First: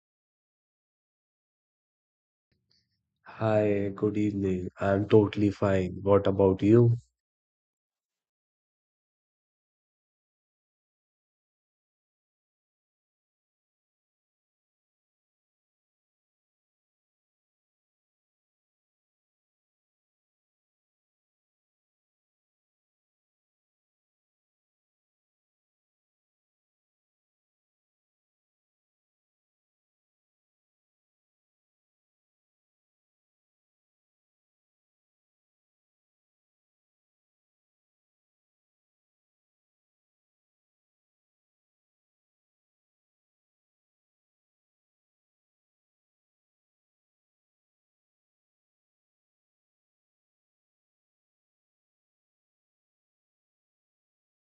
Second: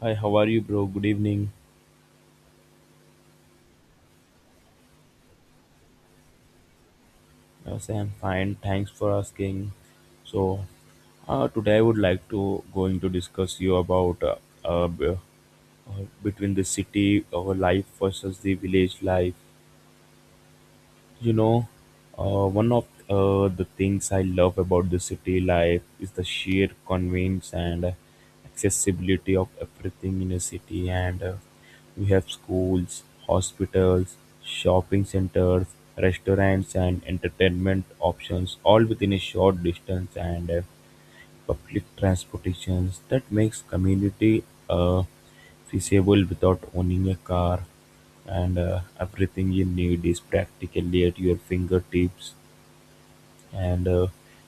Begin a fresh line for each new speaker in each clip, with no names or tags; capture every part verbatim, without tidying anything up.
Hi, how are you, bro? Good evening.
Hi, good evening. I'm totally fine. What about you?
Yes, I'm fine. Thanks for asking. So, uh, today I would like to going to discuss you about uh, uh, b- uh, between the city uh, life versus the village life. You know, uh, one of uh, the things I love about the city life is the sheer convenience and accessibility of everything in a city. And uh, We have schools, hospitals, shopping centers, restaurants, and entertainment options all within a short distance. And uh, Public transportation that makes community uh, feasible without owning a car, and uh, everything you need is practically at your fingertips, and uh,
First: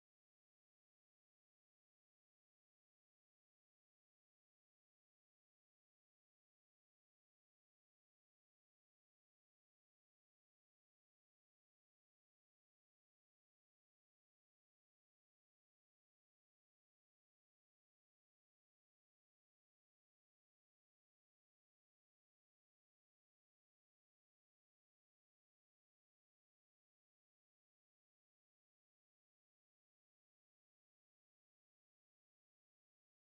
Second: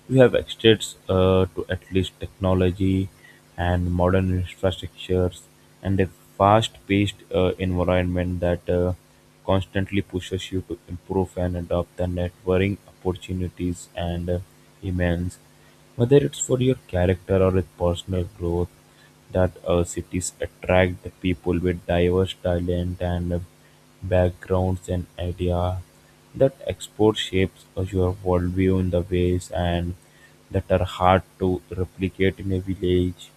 we have access uh, to at least technology and modern infrastructures and a fast-paced uh, environment that uh, constantly pushes you to improve and adopt the networking opportunities and uh, immense, whether it's for your character or with personal growth, that uh, cities attract the people with diverse talent and uh, backgrounds and idea that export shapes your worldview in the ways and that are hard to replicate in a village.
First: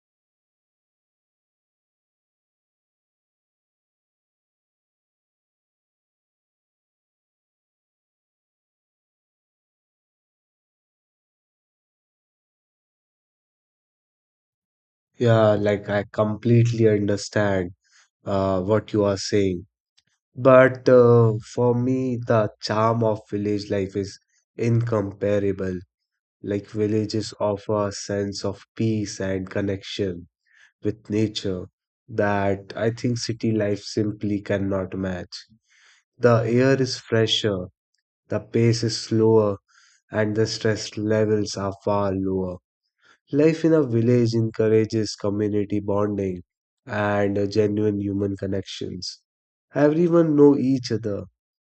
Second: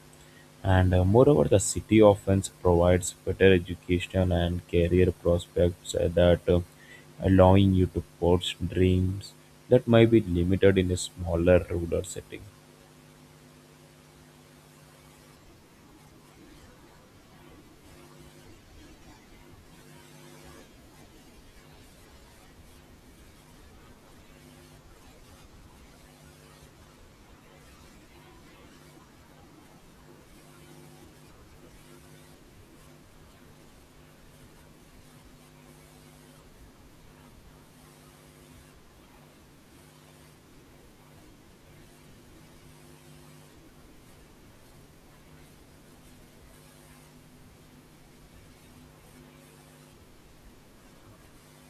And uh, Moreover, the city often provides better education and career prospects uh, that uh, allowing you to pursue dreams that might be limited in a smaller rural setting.
Yeah, like I completely understand uh, what you are saying. But uh, for me, the charm of village life is incomparable. Like villages offer a sense of peace and connection with nature that I think city life simply cannot match. The air is fresher, the pace is slower, and the stress levels are far lower. Life in a village encourages community bonding and uh, genuine human connections. Everyone know each other,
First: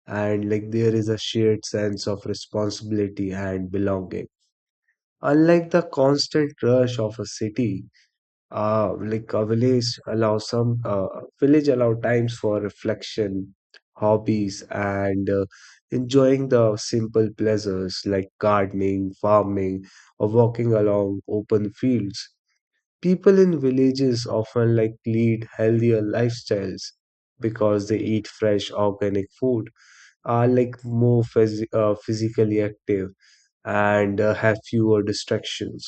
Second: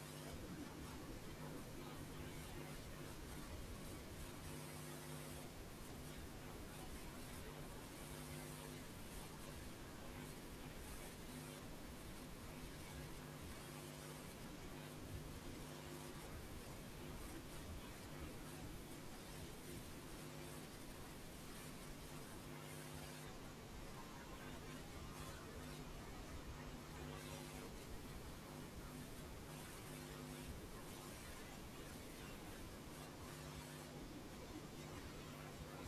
and like there is a shared sense of responsibility and belonging. Unlike the constant rush of a city, uh, like a village allow some uh, village allow times for reflection, hobbies, and uh, enjoying the simple pleasures like gardening, farming, or walking along open fields. People in villages often like lead healthier lifestyles because they eat fresh organic food, are like more phys- uh, physically active, and uh, have fewer distractions.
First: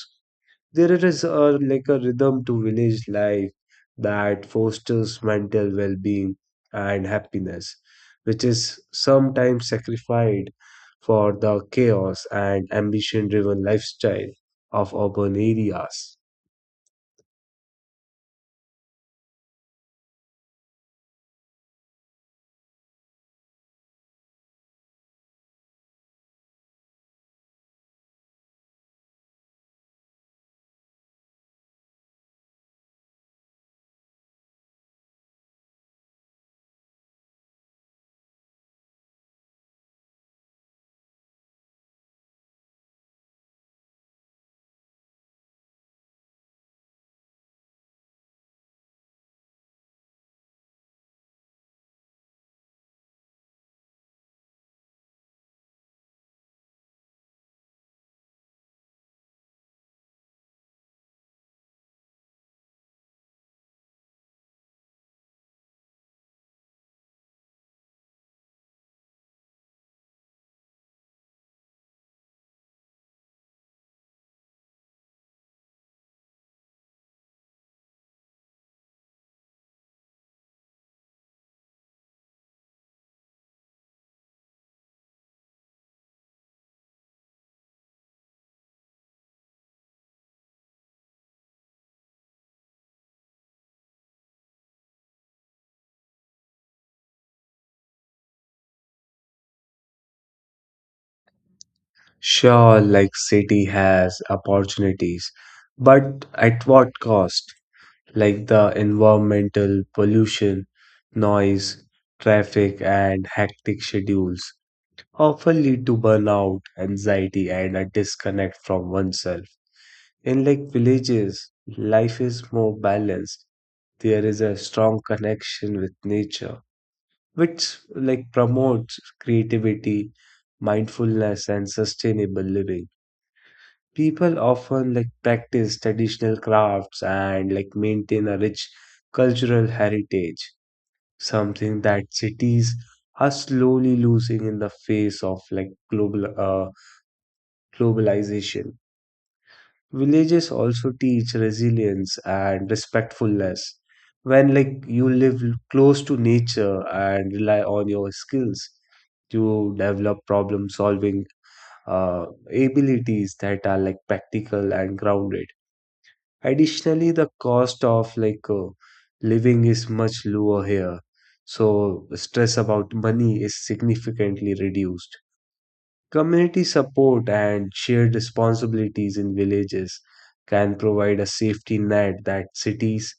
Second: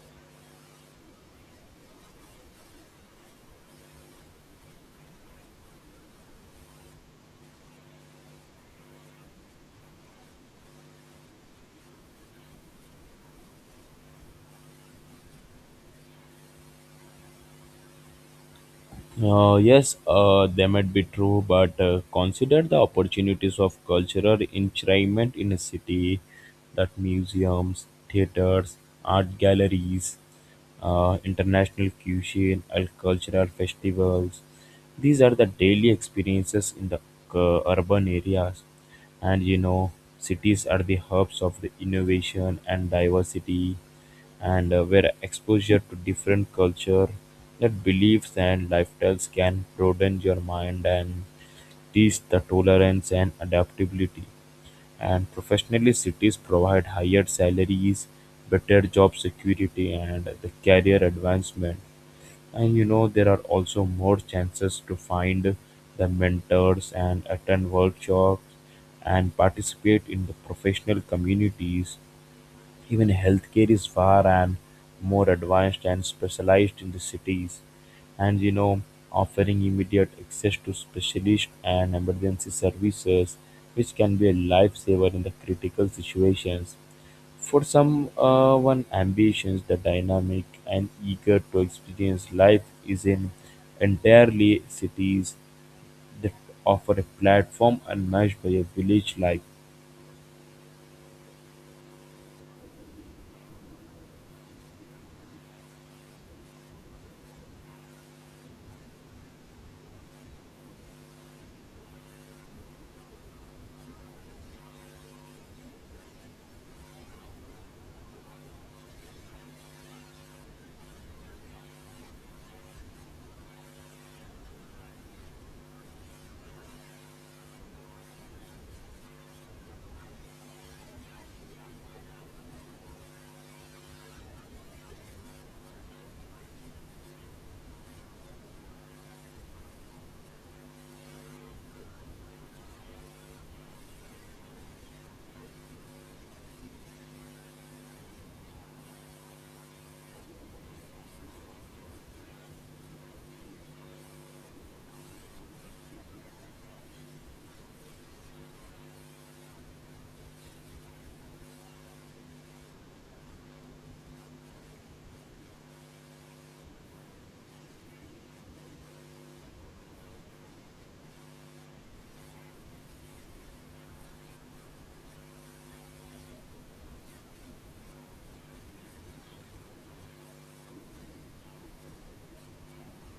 There is a, like a rhythm to village life that fosters mental well-being and happiness, which is sometimes sacrificed for the chaos and ambition-driven lifestyle of urban areas.
Uh, yes, uh, they might be true, but uh, consider the opportunities of cultural enrichment in a city, that museums, theaters, art galleries, uh, international cuisine, and cultural festivals. These are the daily experiences in the uh, urban areas. And you know, cities are the hubs of the innovation and diversity, and uh, where exposure to different culture, that beliefs and lifestyles can broaden your mind and teach the tolerance and adaptability. And professionally, cities provide higher salaries, better job security, and the career advancement. And you know, there are also more chances to find the mentors and attend workshops and participate in the professional communities. Even healthcare is far and more advanced and specialized in the cities, and you know, offering immediate access to specialist and emergency services, which can be a lifesaver in the critical situations. For some, uh, one ambitions, the dynamic and eager to experience life is in entirely cities that offer a platform unmatched by a village life.
Sure, like city has opportunities, but at what cost? Like the environmental pollution, noise, traffic, and hectic schedules often lead to burnout, anxiety, and a disconnect from oneself. In like villages, life is more balanced. There is a strong connection with nature, which like promotes creativity, mindfulness, and sustainable living. People often like practice traditional crafts and like maintain a rich cultural heritage, something that cities are slowly losing in the face of like global uh, globalization. Villages also teach resilience and respectfulness. When like you live close to nature and rely on your skills, you develop problem solving uh, abilities that are like practical and grounded. Additionally, the cost of like uh, living is much lower here, so stress about money is significantly reduced. Community support and shared responsibilities in villages can provide a safety net that cities,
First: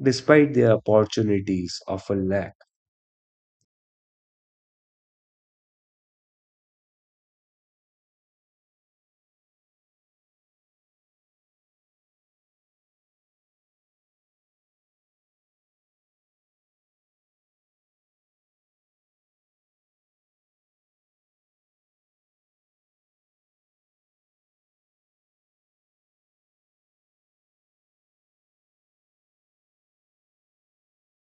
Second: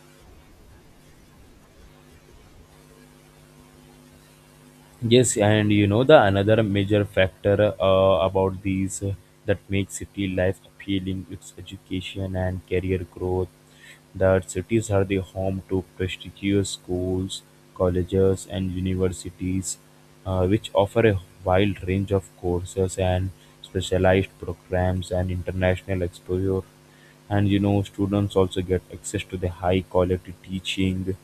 despite their opportunities, often lack.
Yes, and you know the another major factor uh, about these uh, that makes city life appealing, it's education and career growth. That cities are the home to prestigious schools, colleges, and universities, uh, which offer a wide range of courses and specialized programs and international exposure. And you know, students also get access to the high quality teaching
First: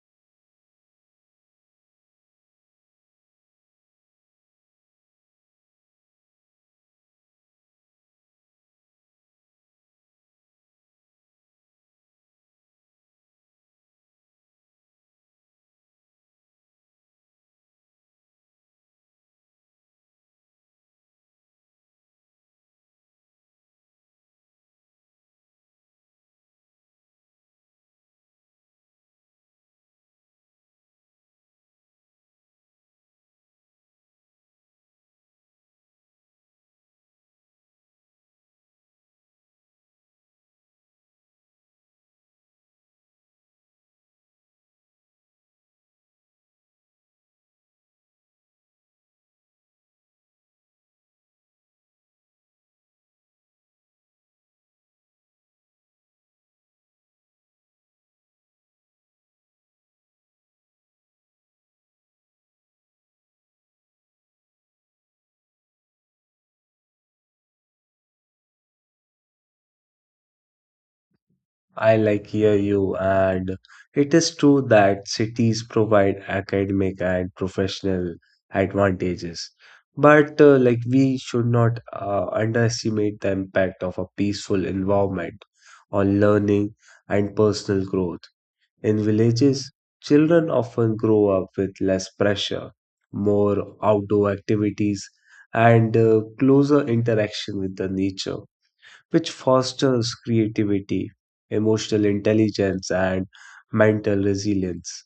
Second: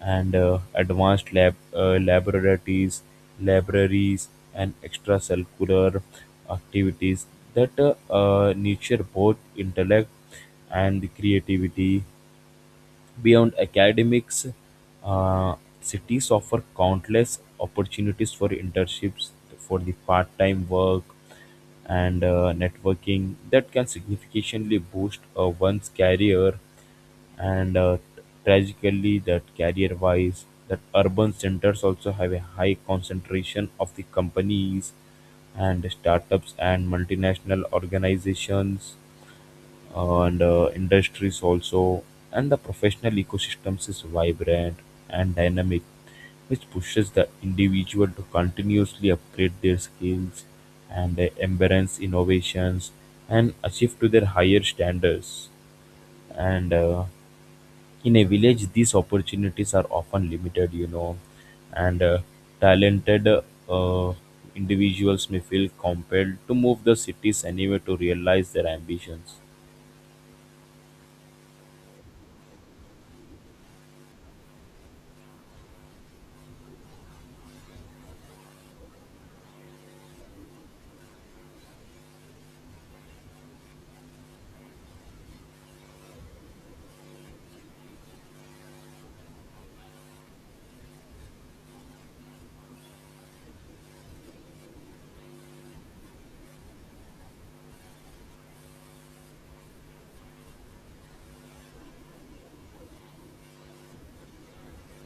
and uh, advanced lab uh, laboratories, libraries, and extracurricular activities that uh, uh, nurture both intellect and creativity. Beyond academics, uh, cities offer countless opportunities for internships, for the part-time work, and uh, networking that can significantly boost uh, one's career, and uh, tragically that career wise, that urban centers also have a high concentration of the companies and startups and multinational organizations, uh, and uh, industries also, and the professional ecosystems is vibrant and dynamic, which pushes the individual to continuously upgrade their skills and uh, embrace innovations and achieve to their higher standards. And uh, In a village these opportunities are often limited, you know, and uh, talented uh, individuals may feel compelled to move the cities anyway to realize their ambitions.
I like hear you, and it is true that cities provide academic and professional advantages. But uh, like we should not uh, underestimate the impact of a peaceful environment on learning and personal growth. In villages, children often grow up with less pressure, more outdoor activities, and uh, closer interaction with the nature, which fosters creativity, emotional intelligence, and mental resilience.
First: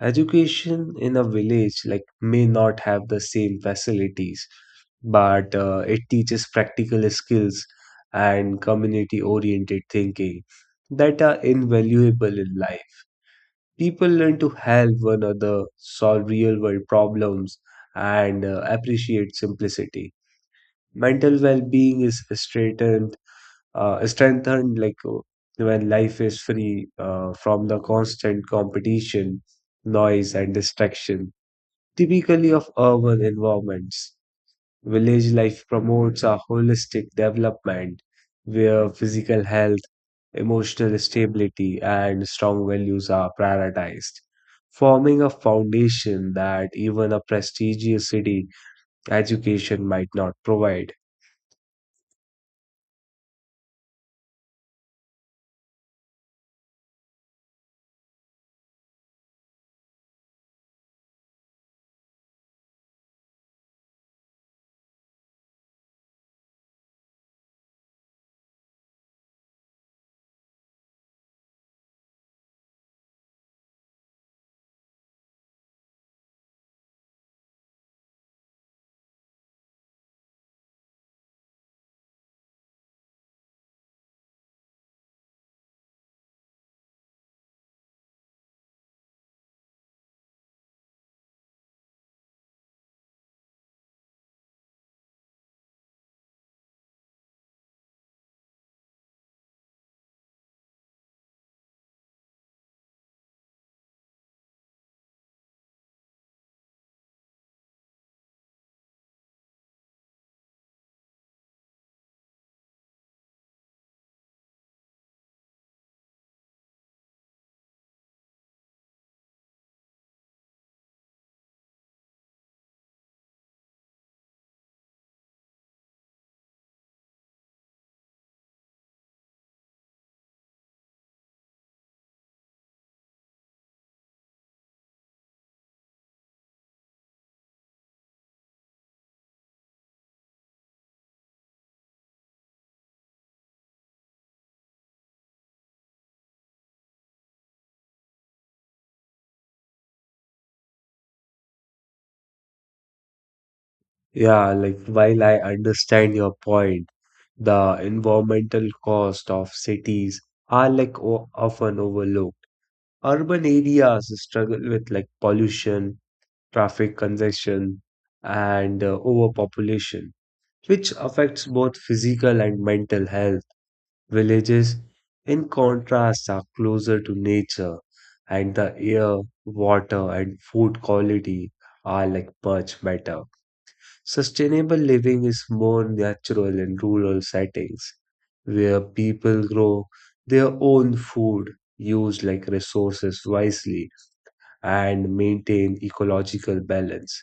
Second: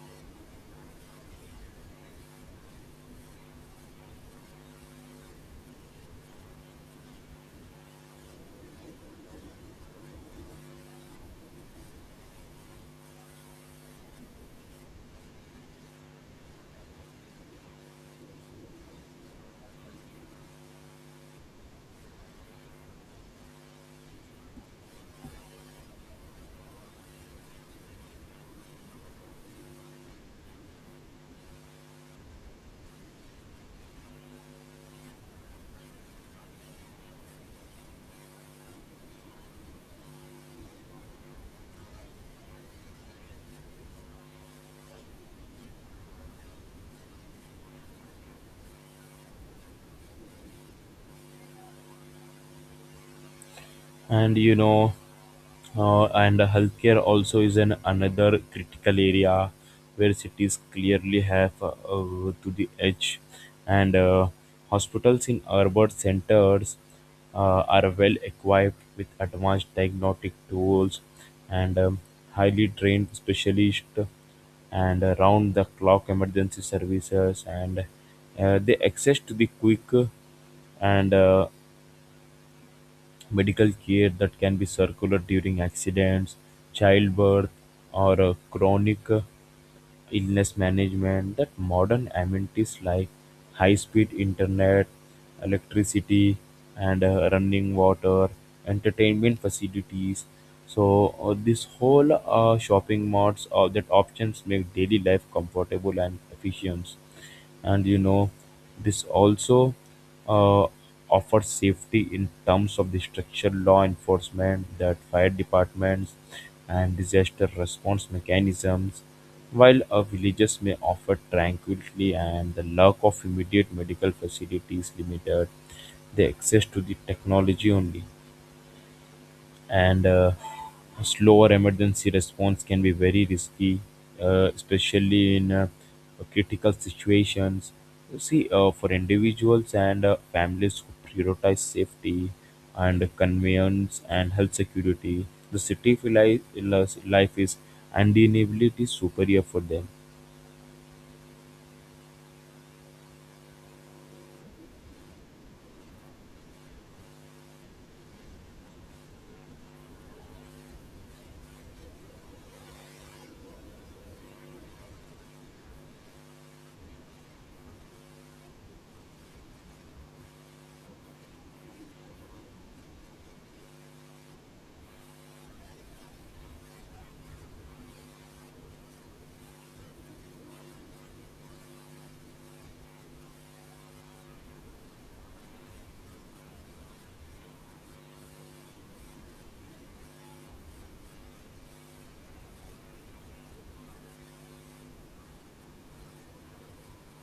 Education in a village like may not have the same facilities, but uh, it teaches practical skills and community-oriented thinking that are invaluable in life. People learn to help one another, solve real-world problems, and uh, appreciate simplicity. Mental well-being is strengthened uh, strengthened like uh, when life is free uh, from the constant competition, noise, and distraction, typically of urban environments. Village life promotes a holistic development where physical health, emotional stability, and strong values are prioritized, forming a foundation that even a prestigious city education might not provide.
And you know, uh, and healthcare also is an another critical area where cities clearly have uh, uh, to the edge, and uh, hospitals in urban centers uh, are well equipped with advanced diagnostic tools and um, highly trained specialists and round the clock emergency services, and uh, the access to the quick and uh, medical care that can be circular during accidents, childbirth, or uh, chronic uh, illness management, that modern amenities like high speed internet, electricity, and uh, running water, entertainment facilities. So, uh, this whole uh, shopping malls uh, that options make daily life comfortable and efficient. And you know, this also uh, offers safety in terms of the structured law enforcement, that fire departments and disaster response mechanisms, while uh, villages may offer tranquility, and the lack of immediate medical facilities limited the access to the technology only, and uh, a slower emergency response can be very risky, uh, especially in uh, critical situations. You see, uh, for individuals and uh, families who prioritize safety and convenience and health security, the city life life is undeniably superior for them.
Yeah, like while I understand your point, the environmental cost of cities are like o often overlooked. Urban areas struggle with like pollution, traffic congestion, and uh, overpopulation, which affects both physical and mental health. Villages, in contrast, are closer to nature, and the air, water, and food quality are like much better. Sustainable living is more natural in rural settings where people grow their own food, use like resources wisely, and maintain ecological balance.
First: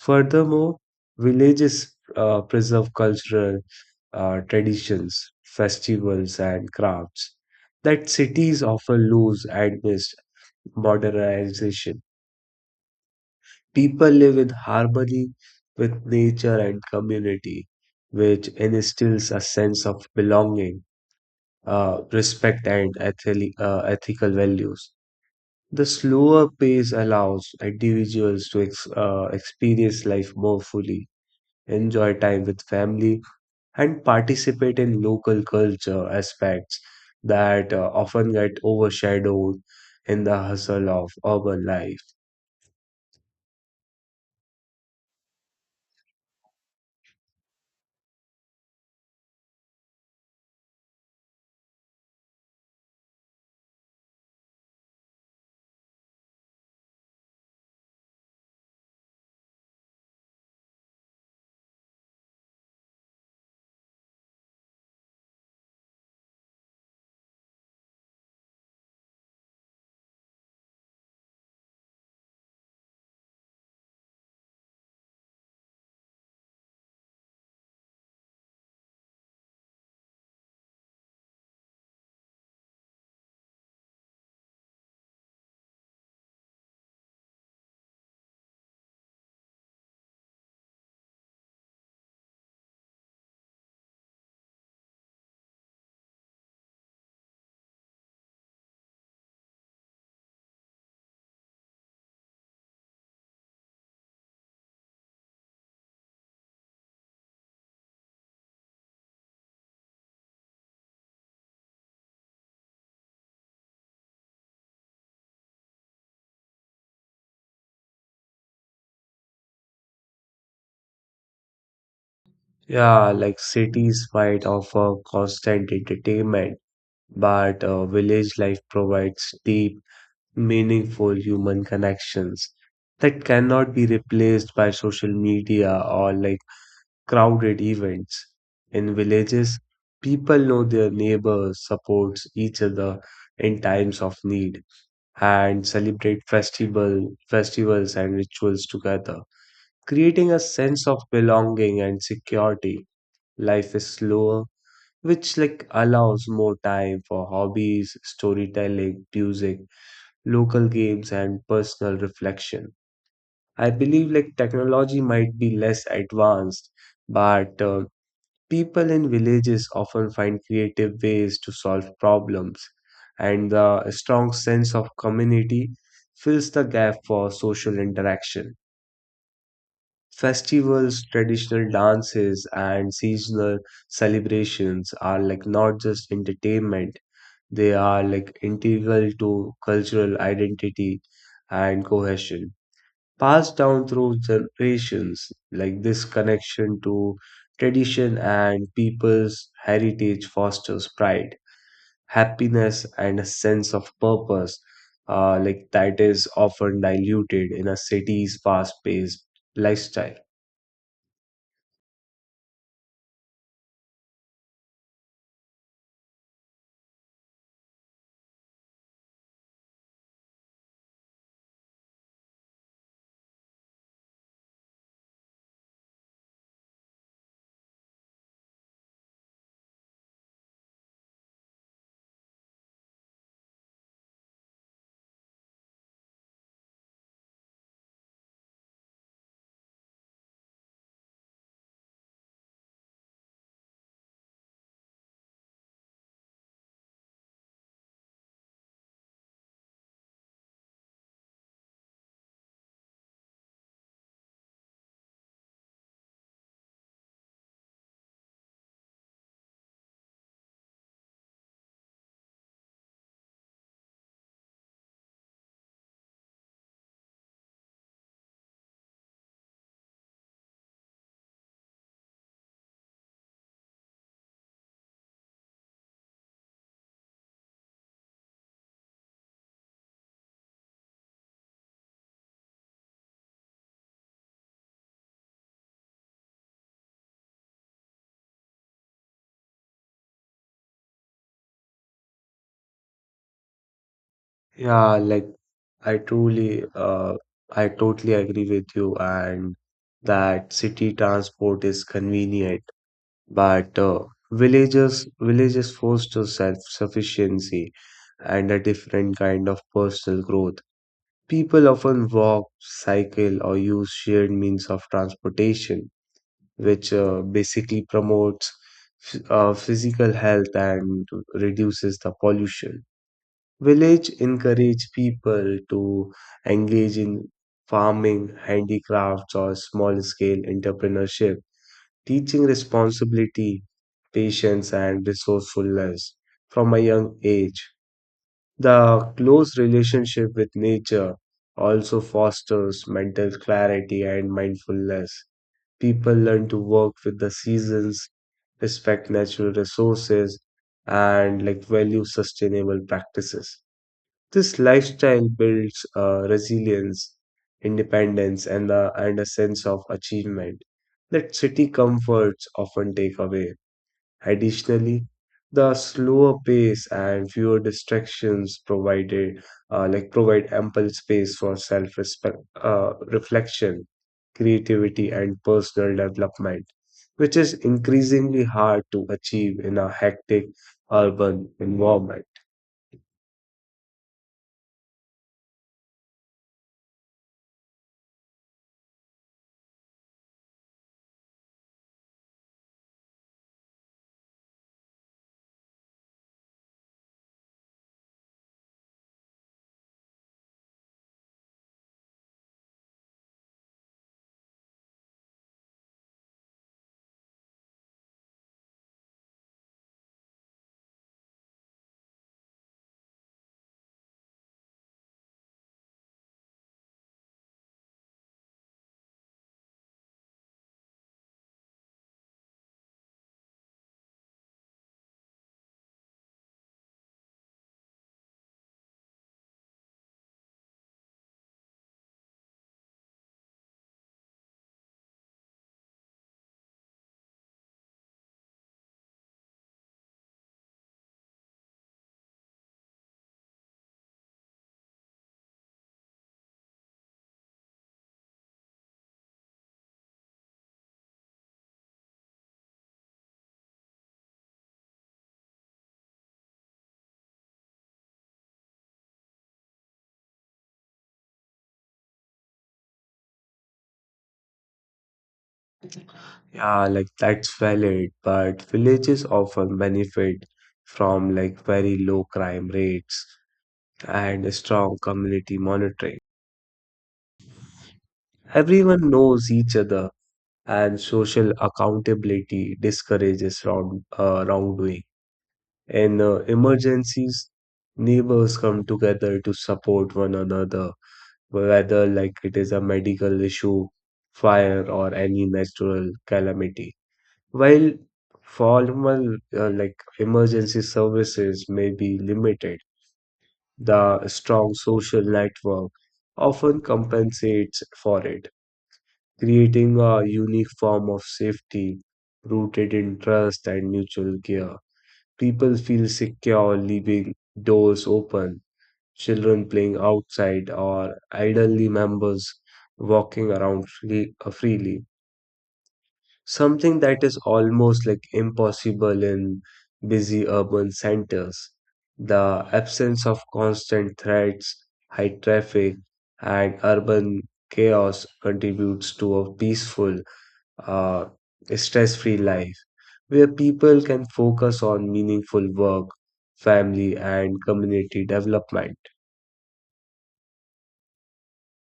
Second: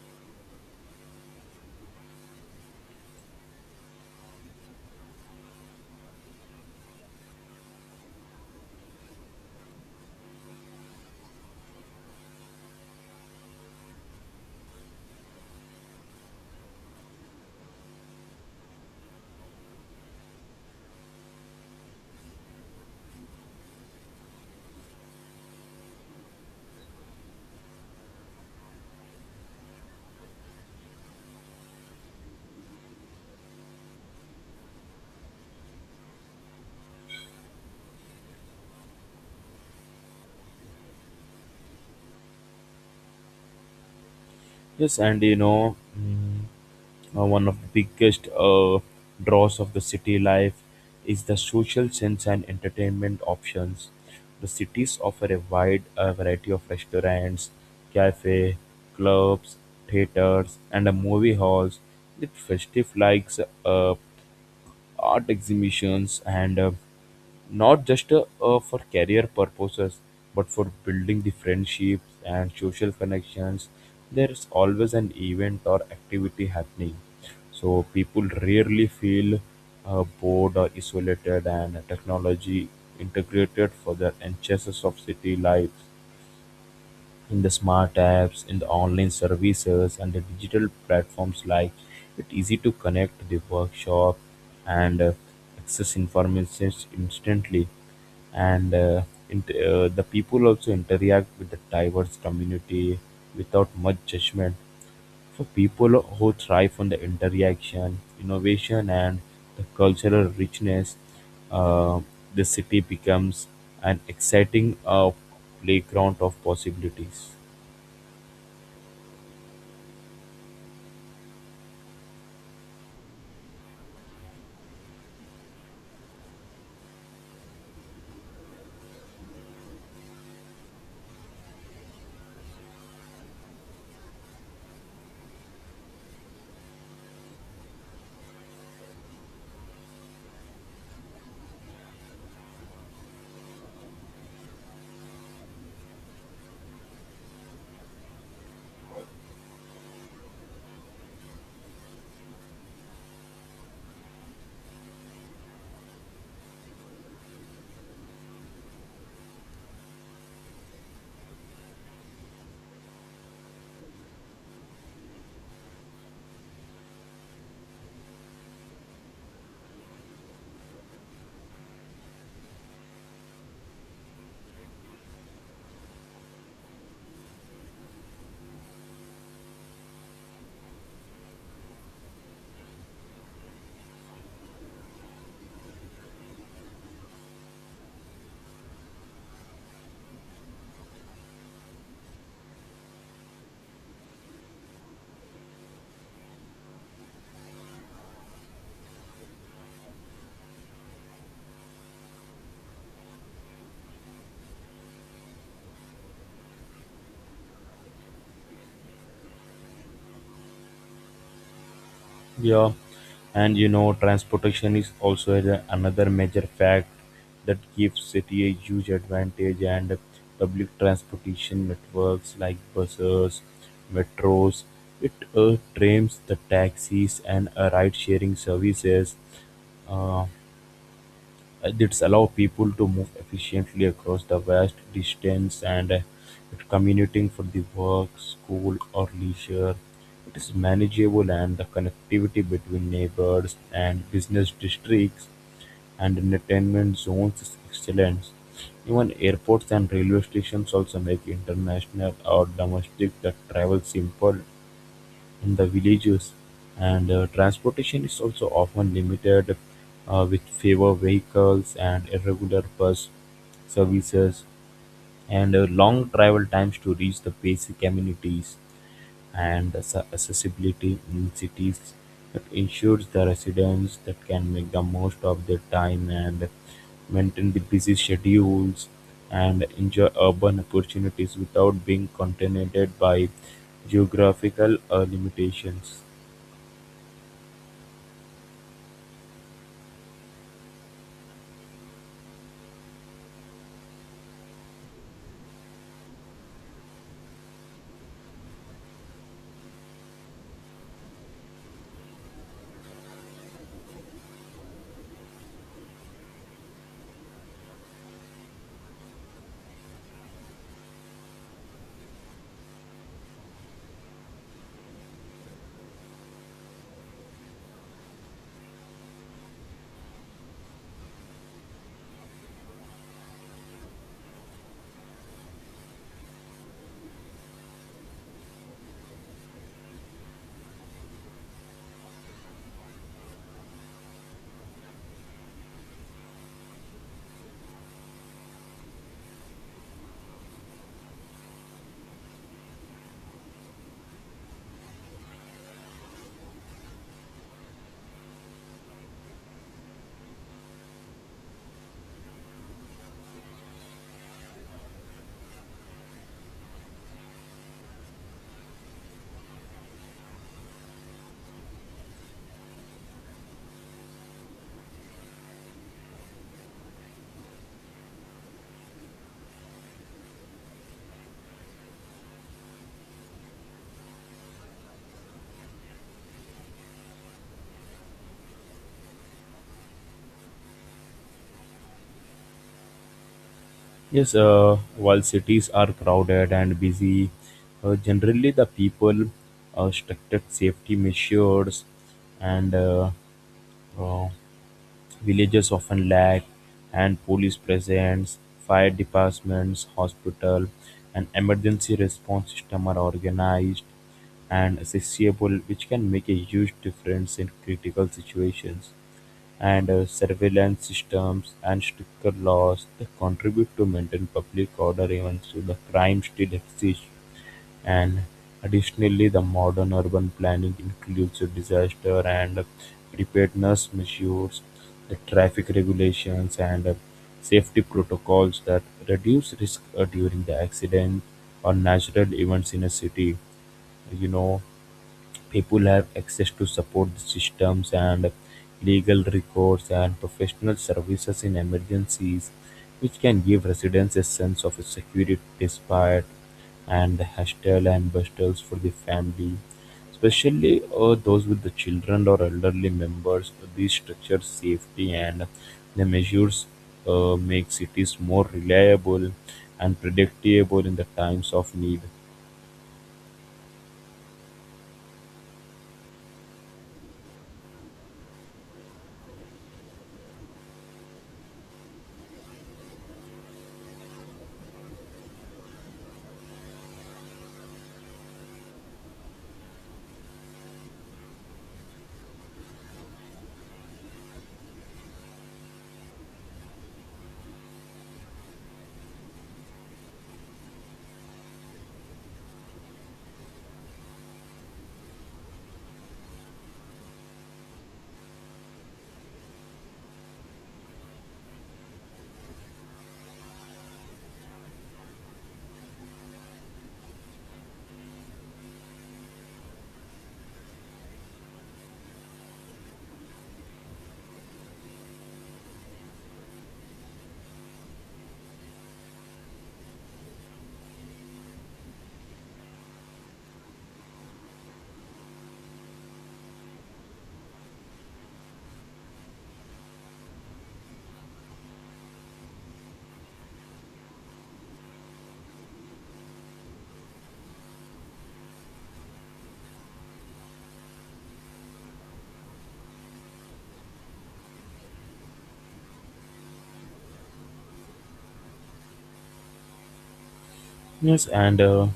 Furthermore, villages uh, preserve cultural uh, traditions, festivals, and crafts that cities often lose amidst modernization. People live in harmony with nature and community, which instills a sense of belonging, uh, respect, and ethically, uh, ethical values. The slower pace allows individuals to ex- uh, experience life more fully, enjoy time with family, and participate in local culture aspects that uh, often get overshadowed in the hustle of urban life.
Yes, and you know. Mm, Uh, one of the biggest uh, draws of the city life is the social sense and entertainment options. The cities offer a wide uh, variety of restaurants, cafe, clubs, theaters, and uh, movie halls with festive likes, uh, art exhibitions, and uh, not just uh, uh, for career purposes, but for building the friendships and social connections. There is always an event or activity happening, so people rarely feel uh, bored or isolated. And technology integrated for the enchantments of city life, in the smart apps, in the online services, and the digital platforms, like it easy to connect to the workshop and uh, access information instantly. And uh, int uh, The people also interact with the diverse community without much judgment. For people who thrive on the interaction, innovation, and the cultural richness, uh, the city becomes an exciting uh, playground of possibilities.
Yeah, like cities might offer constant entertainment, but uh, village life provides deep, meaningful human connections that cannot be replaced by social media or like crowded events. In villages, people know their neighbors, supports each other in times of need, and celebrate festival, festivals and rituals together, creating a sense of belonging and security. Life is slower, which like allows more time for hobbies, storytelling, music, local games, and personal reflection. I believe like technology might be less advanced, but uh, people in villages often find creative ways to solve problems, and the strong sense of community fills the gap for social interaction. Festivals, traditional dances, and seasonal celebrations are like not just entertainment, they are like integral to cultural identity and cohesion. Passed down through generations, like this connection to tradition and people's heritage fosters pride, happiness, and a sense of purpose, uh, like that is often diluted in a city's fast paced lifestyle.
Yeah, and you know, transportation is also a- another major fact that gives city a huge advantage. And public transportation networks like buses, metros, it uh, trains, the taxis, and uh, ride-sharing services. Uh, this allows people to move efficiently across the vast distance, and uh, it commuting for the work, school, or leisure. It is manageable, and the connectivity between neighbors and business districts and entertainment zones is excellent. Even airports and railway stations also make international or domestic the travel simple. In the villages, and uh, transportation is also often limited, uh, with fewer vehicles and irregular bus services, and uh, long travel times to reach the basic amenities. And the sa- accessibility in cities, that ensures the residents that can make the most of their time and maintain the busy schedules and enjoy urban opportunities without being contaminated by geographical uh, limitations.
Yeah, like I truly, uh, I totally agree with you, and that city transport is convenient, but uh, villages villages foster self-sufficiency and a different kind of personal growth. People often walk, cycle, or use shared means of transportation, which uh, basically promotes ph- uh, physical health and reduces the pollution. Village encourage people to engage in farming, handicrafts, or small scale entrepreneurship, teaching responsibility, patience, and resourcefulness from a young age. The close relationship with nature also fosters mental clarity and mindfulness. People learn to work with the seasons, respect natural resources, and like value sustainable practices. This lifestyle builds uh, resilience, independence, and, the, and a sense of achievement that city comforts often take away. Additionally, the slower pace and fewer distractions provided, uh, like provide ample space for self-respect, uh, reflection, creativity, and personal development, which is increasingly hard to achieve in a hectic urban environment.
Yes, uh, while cities are crowded and busy, uh, generally the people uh, structured safety measures, and uh, uh, villages often lack, and police presence, fire departments, hospital, and emergency response system are organized and accessible, which can make a huge difference in critical situations. And uh, Surveillance systems and stricter laws that contribute to maintain public order, even though the crime still exists. And additionally, the modern urban planning includes disaster and preparedness measures, the traffic regulations, and uh, safety protocols that reduce risk uh, during the accident or natural events in a city. You know, people have access to support systems and legal records and professional services in emergencies, which can give residents a sense of security despite and hostile and bustles for the family, especially uh, those with the children or elderly members. These structures safety and the measures uh, make cities more reliable and predictable in the times of need.
Yeah, like that's valid, but villages often benefit from like very low crime rates and strong community monitoring. Everyone knows each other, and social accountability discourages wrong uh, wrongdoing. In uh, emergencies, neighbors come together to support one another, whether like it is a medical issue, fire, or any natural calamity. While formal uh, like emergency services may be limited, the strong social network often compensates for it, creating a unique form of safety rooted in trust and mutual care. People feel secure leaving doors open, children playing outside, or elderly members walking around free- uh, freely. Something that is almost like impossible in busy urban centers. The absence of constant threats, high traffic, and urban chaos contributes to a peaceful, uh, stress-free life where people can focus on meaningful work, family, and community development.
Yes, and uh,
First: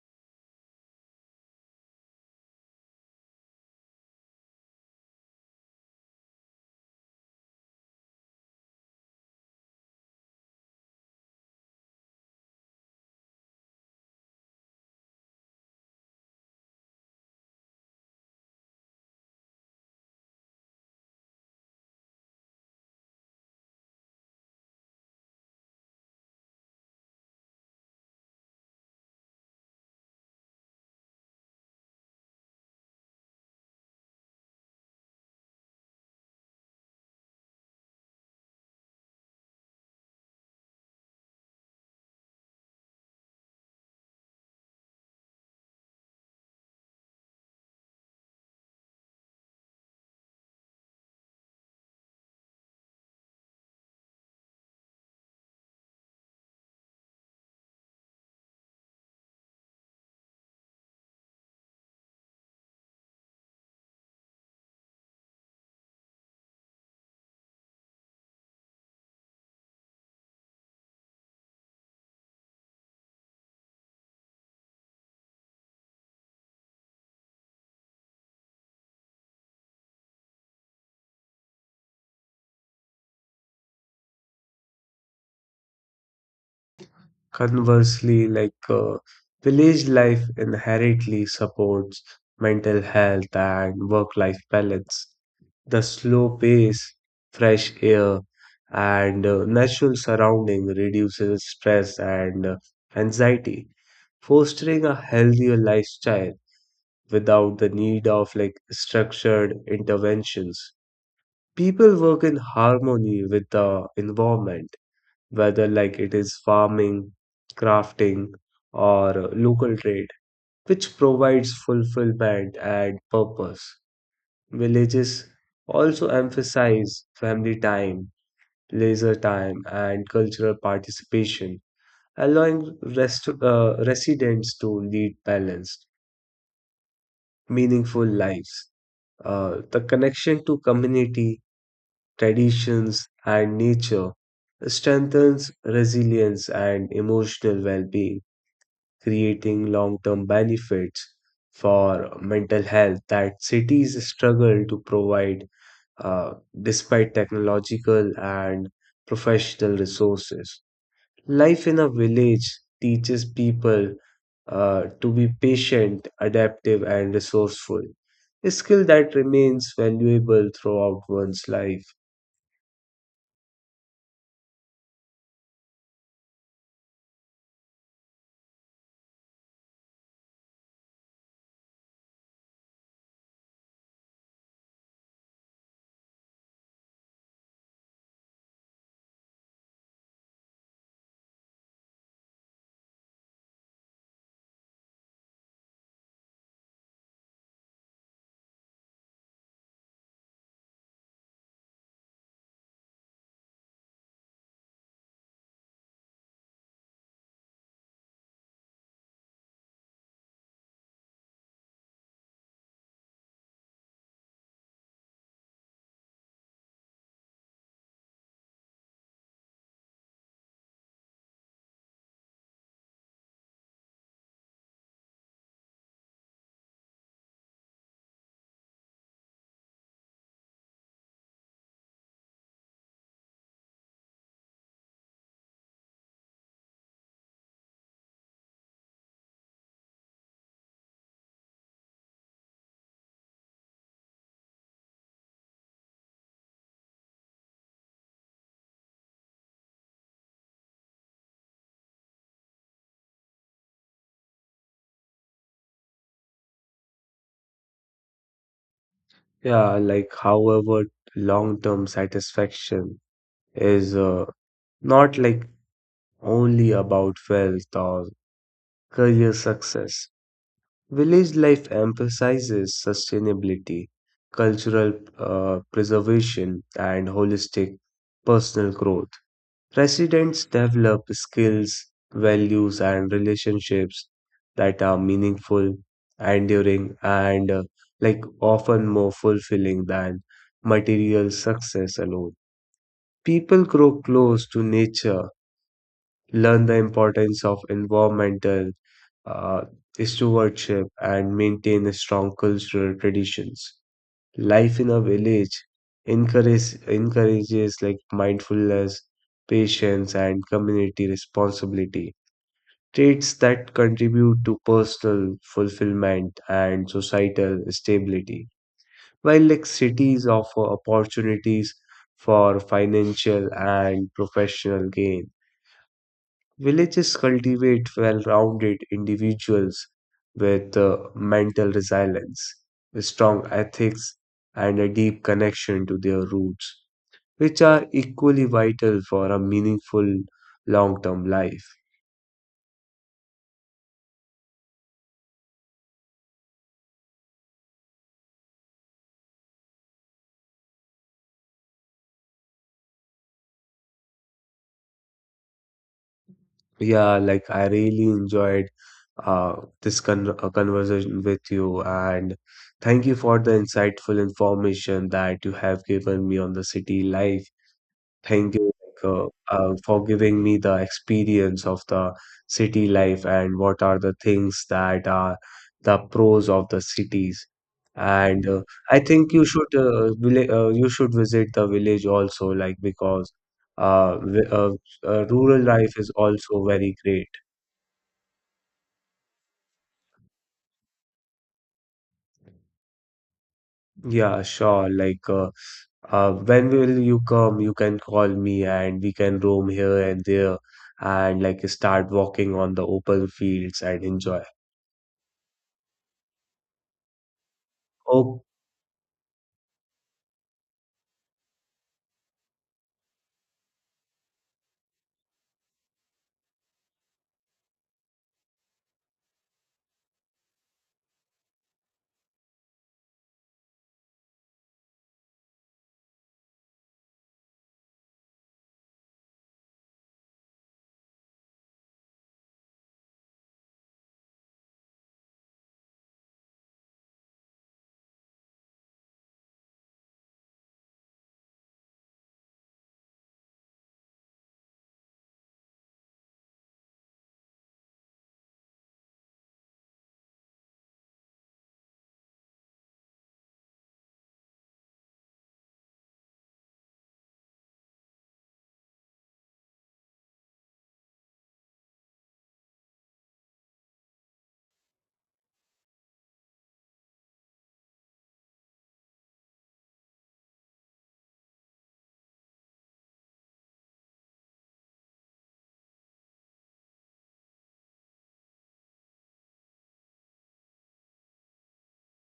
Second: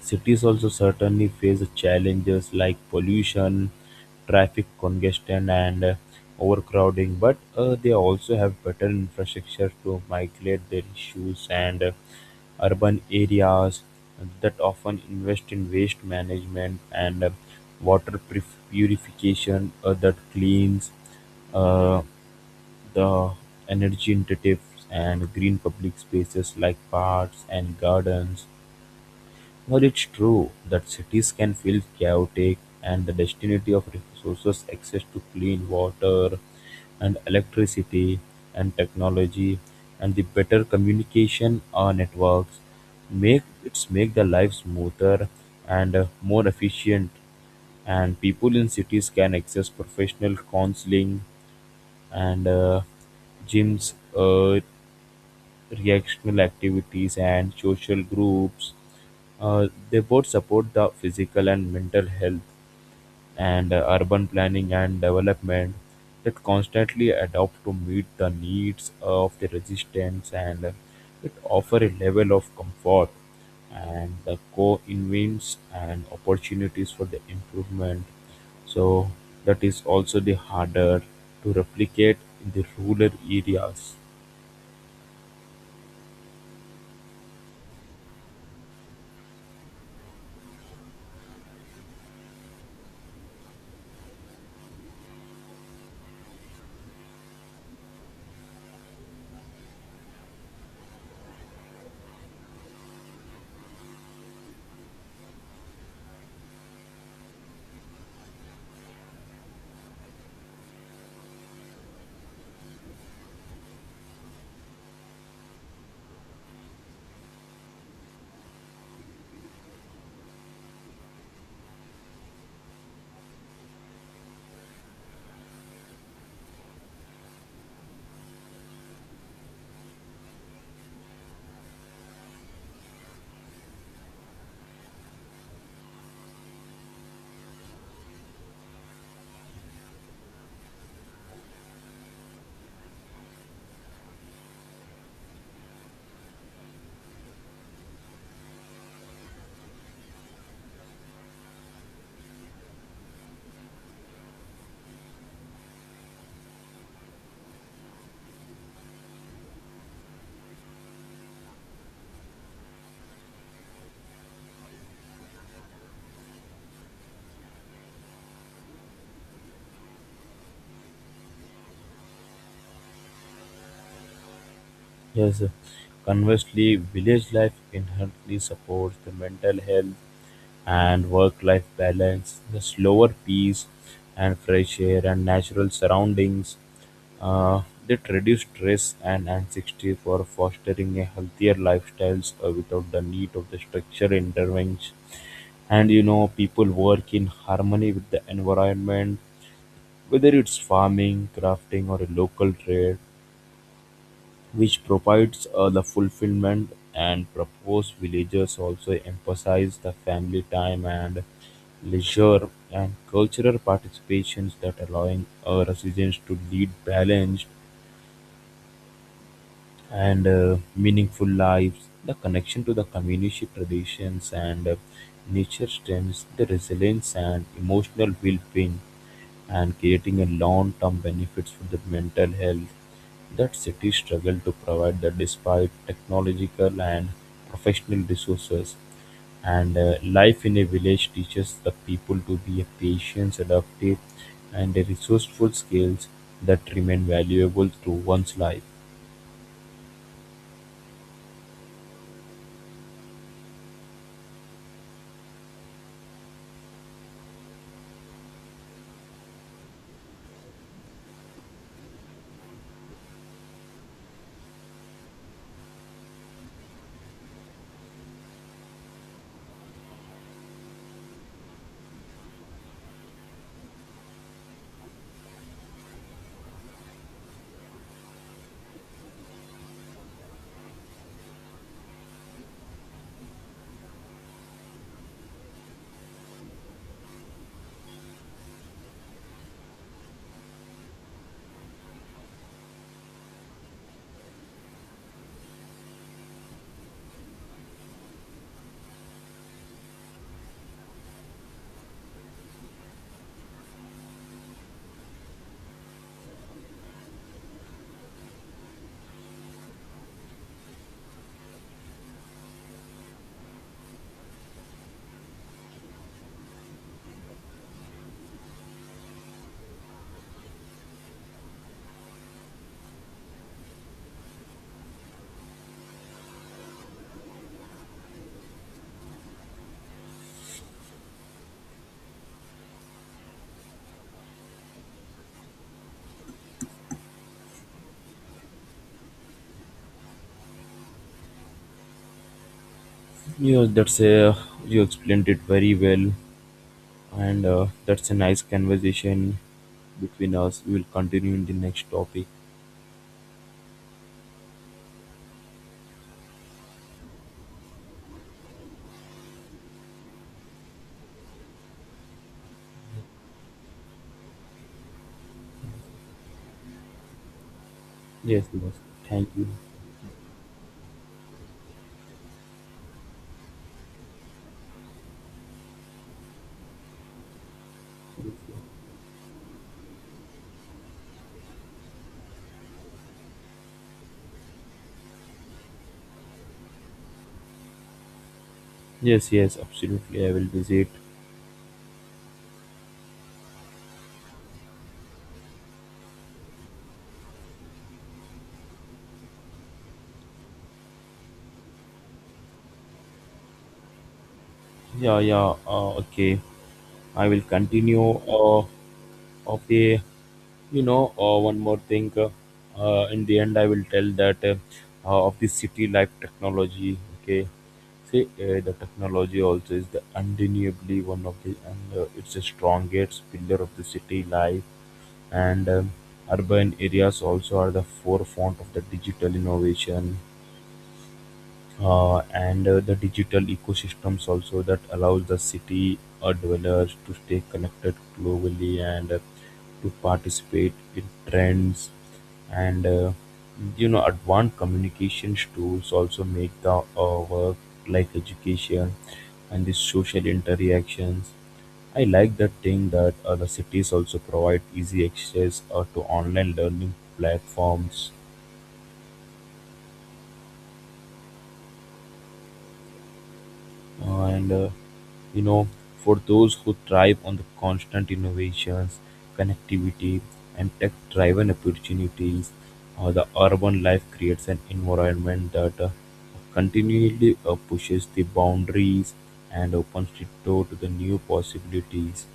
cities also certainly face challenges like pollution, traffic congestion, and uh, overcrowding. But uh, they also have better infrastructure to migrate their issues, and uh, urban areas that often invest in waste management and uh, water purif- purification uh, that cleans uh, the energy intensive and green public spaces like parks and gardens. While it's true that cities can feel chaotic, and the density of resources, access to clean water and electricity and technology and the better communication uh, networks make it's make the life smoother and uh, more efficient. And people in cities can access professional counseling and uh, gyms, uh, recreational activities, and social groups. Uh, they both support the physical and mental health, and uh, urban planning and development that constantly adapt to meet the needs of the resistance, and uh, it offer a level of comfort and the co-invents and opportunities for the improvement, so that is also the harder to replicate in the rural areas.
Conversely, like uh, village life inherently supports mental health and work life balance. The slow pace, fresh air, and uh, natural surrounding reduces stress and uh, anxiety, fostering a healthier lifestyle without the need of like structured interventions. People work in harmony with the environment, whether like it is farming, crafting, or local trade, which provides fulfillment and purpose. Villages also emphasize family time, leisure time, and cultural participation, allowing rest, uh, residents to lead balanced, meaningful lives. Uh, the connection to community, traditions, and nature strengthens resilience and emotional well being, creating long term benefits for mental health that cities struggle to provide uh, despite technological and professional resources. Life in a village teaches people uh, to be patient, adaptive, and resourceful, a skill that remains valuable throughout one's life.
Yes. Conversely, village life inherently supports the mental health and work life balance, the slower pace and fresh air and natural surroundings. Uh, that reduce stress and anxiety for fostering a healthier lifestyles uh, without the need of the structure intervention. And you know, people work in harmony with the environment, whether it's farming, crafting, or a local trade, which provides uh, the fulfillment and proposed. Villages also emphasize the family time and leisure and cultural participations, that allowing uh, residents to lead balanced and uh, meaningful lives. The connection to the community traditions and uh, nature strengthens the resilience and emotional well-being, and creating a long-term benefits for the mental health, that cities struggle to provide that despite technological and professional resources. And uh, Life in a village teaches the people to be a patient adaptive and a resourceful skills that remain valuable through one's life.
Yeah, like, however, long term satisfaction is uh, not like only about wealth or career success. Village life emphasizes sustainability, cultural uh, preservation, and holistic personal growth. Residents develop skills, values, and relationships that are meaningful, enduring, and uh, like often more fulfilling than material success alone. People grow close to nature, learn the importance of environmental uh, stewardship, and maintain strong cultural traditions. Life in a village encourage, encourages like mindfulness, patience, and community responsibility. Traits that contribute to personal fulfillment and societal stability. While like cities offer opportunities for financial and professional gain, villages cultivate well rounded individuals with uh, mental resilience, strong ethics, and a deep connection to their roots, which are equally vital for a meaningful long term life.
You, that's a, you explained it very well, and uh, that's a nice conversation between us. We will continue in the next topic.
Yeah, like I really enjoyed uh, this con- uh, conversation with you, and thank you for the insightful information that you have given me on the city life.
Yes,
Thank you,
yes,
like, uh,
thank you.
uh, for giving me the experience of the city life and what are the things that are the pros of the cities. And uh, I think you should uh, villa- uh, you should visit the village also, like because uh, vi- uh, uh, rural life is also very great.
Yes, yes, absolutely. I will visit.
Yeah, sure. Like, uh, uh, when will you come? You can call me and we can roam here and there and like start walking on the open fields and enjoy.
Yeah, yeah. Uh, okay. I will continue.
Oh,
Uh, of the, you know, uh, one more thing. Uh, uh, in the end, I will tell that uh, uh, of the city life technology. Okay. See, uh, the technology also is the undeniably one of the, and uh, it's the strongest pillar of the city life. And um, urban areas also are the forefront of the digital innovation, uh, and uh, the digital ecosystems also that allows the city uh, dwellers to stay connected globally, and uh, to participate in trends, and uh, you know, advanced communications tools also make the uh, work, like education and the social interactions. I like that thing that uh, the cities also provide easy access uh, to online learning platforms, and uh, you know, for those who thrive on the constant innovations, connectivity, and tech driven opportunities, uh, the urban life creates an environment that uh, continually uh, pushes the boundaries and opens the door to the new possibilities.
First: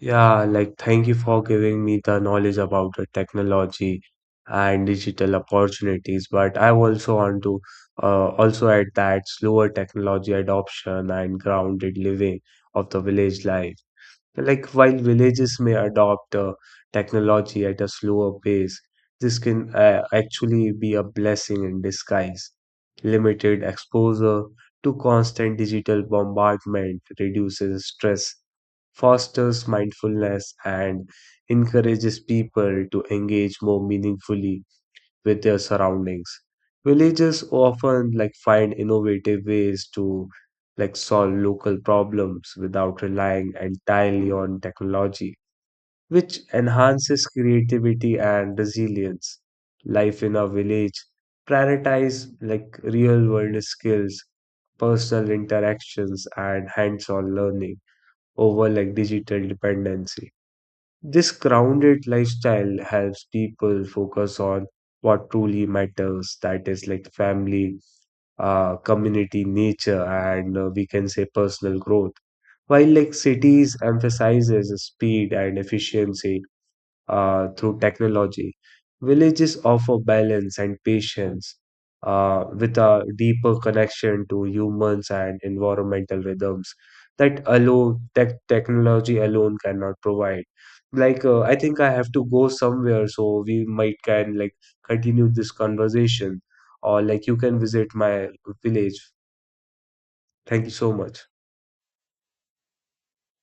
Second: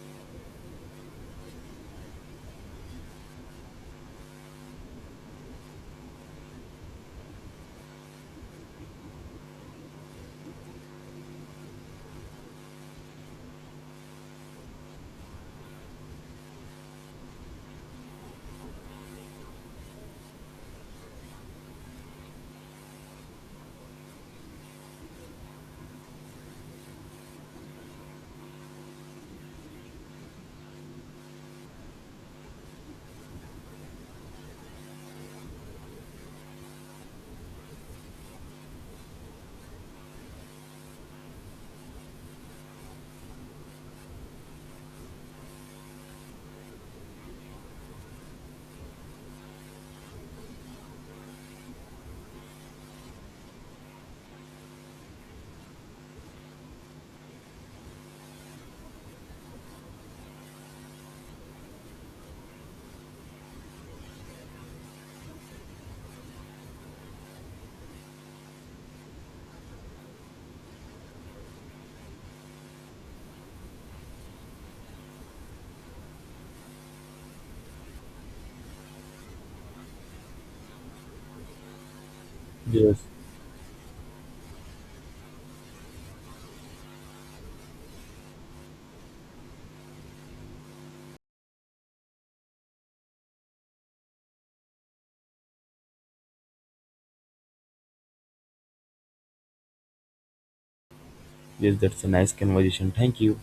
yeah, like thank you for giving me the knowledge about the technology and digital opportunities. But I also want to uh, also add that slower technology adoption and grounded living of the village life. Like while villages may adopt uh, technology at a slower pace, this can uh, actually be a blessing in disguise. Limited exposure to constant digital bombardment reduces stress, fosters mindfulness, and encourages people to engage more meaningfully with their surroundings. Villages often like find innovative ways to like solve local problems without relying entirely on technology, which enhances creativity and resilience. Life in a village prioritize like real world skills, personal interactions, and hands-on learning over like digital dependency. This grounded lifestyle helps people focus on what truly matters, that is, like family, uh, community, nature, and uh, we can say personal growth. While like cities emphasizes speed and efficiency, uh, through technology. Villages offer balance and patience uh, with
Yes,
a deeper connection to humans and environmental rhythms that alone tech technology alone cannot provide. Like uh, I think I have to go somewhere, so we might can like continue this conversation, or like you can visit my village. Thank you so much.
yes, that's a nice conversation. Thank you.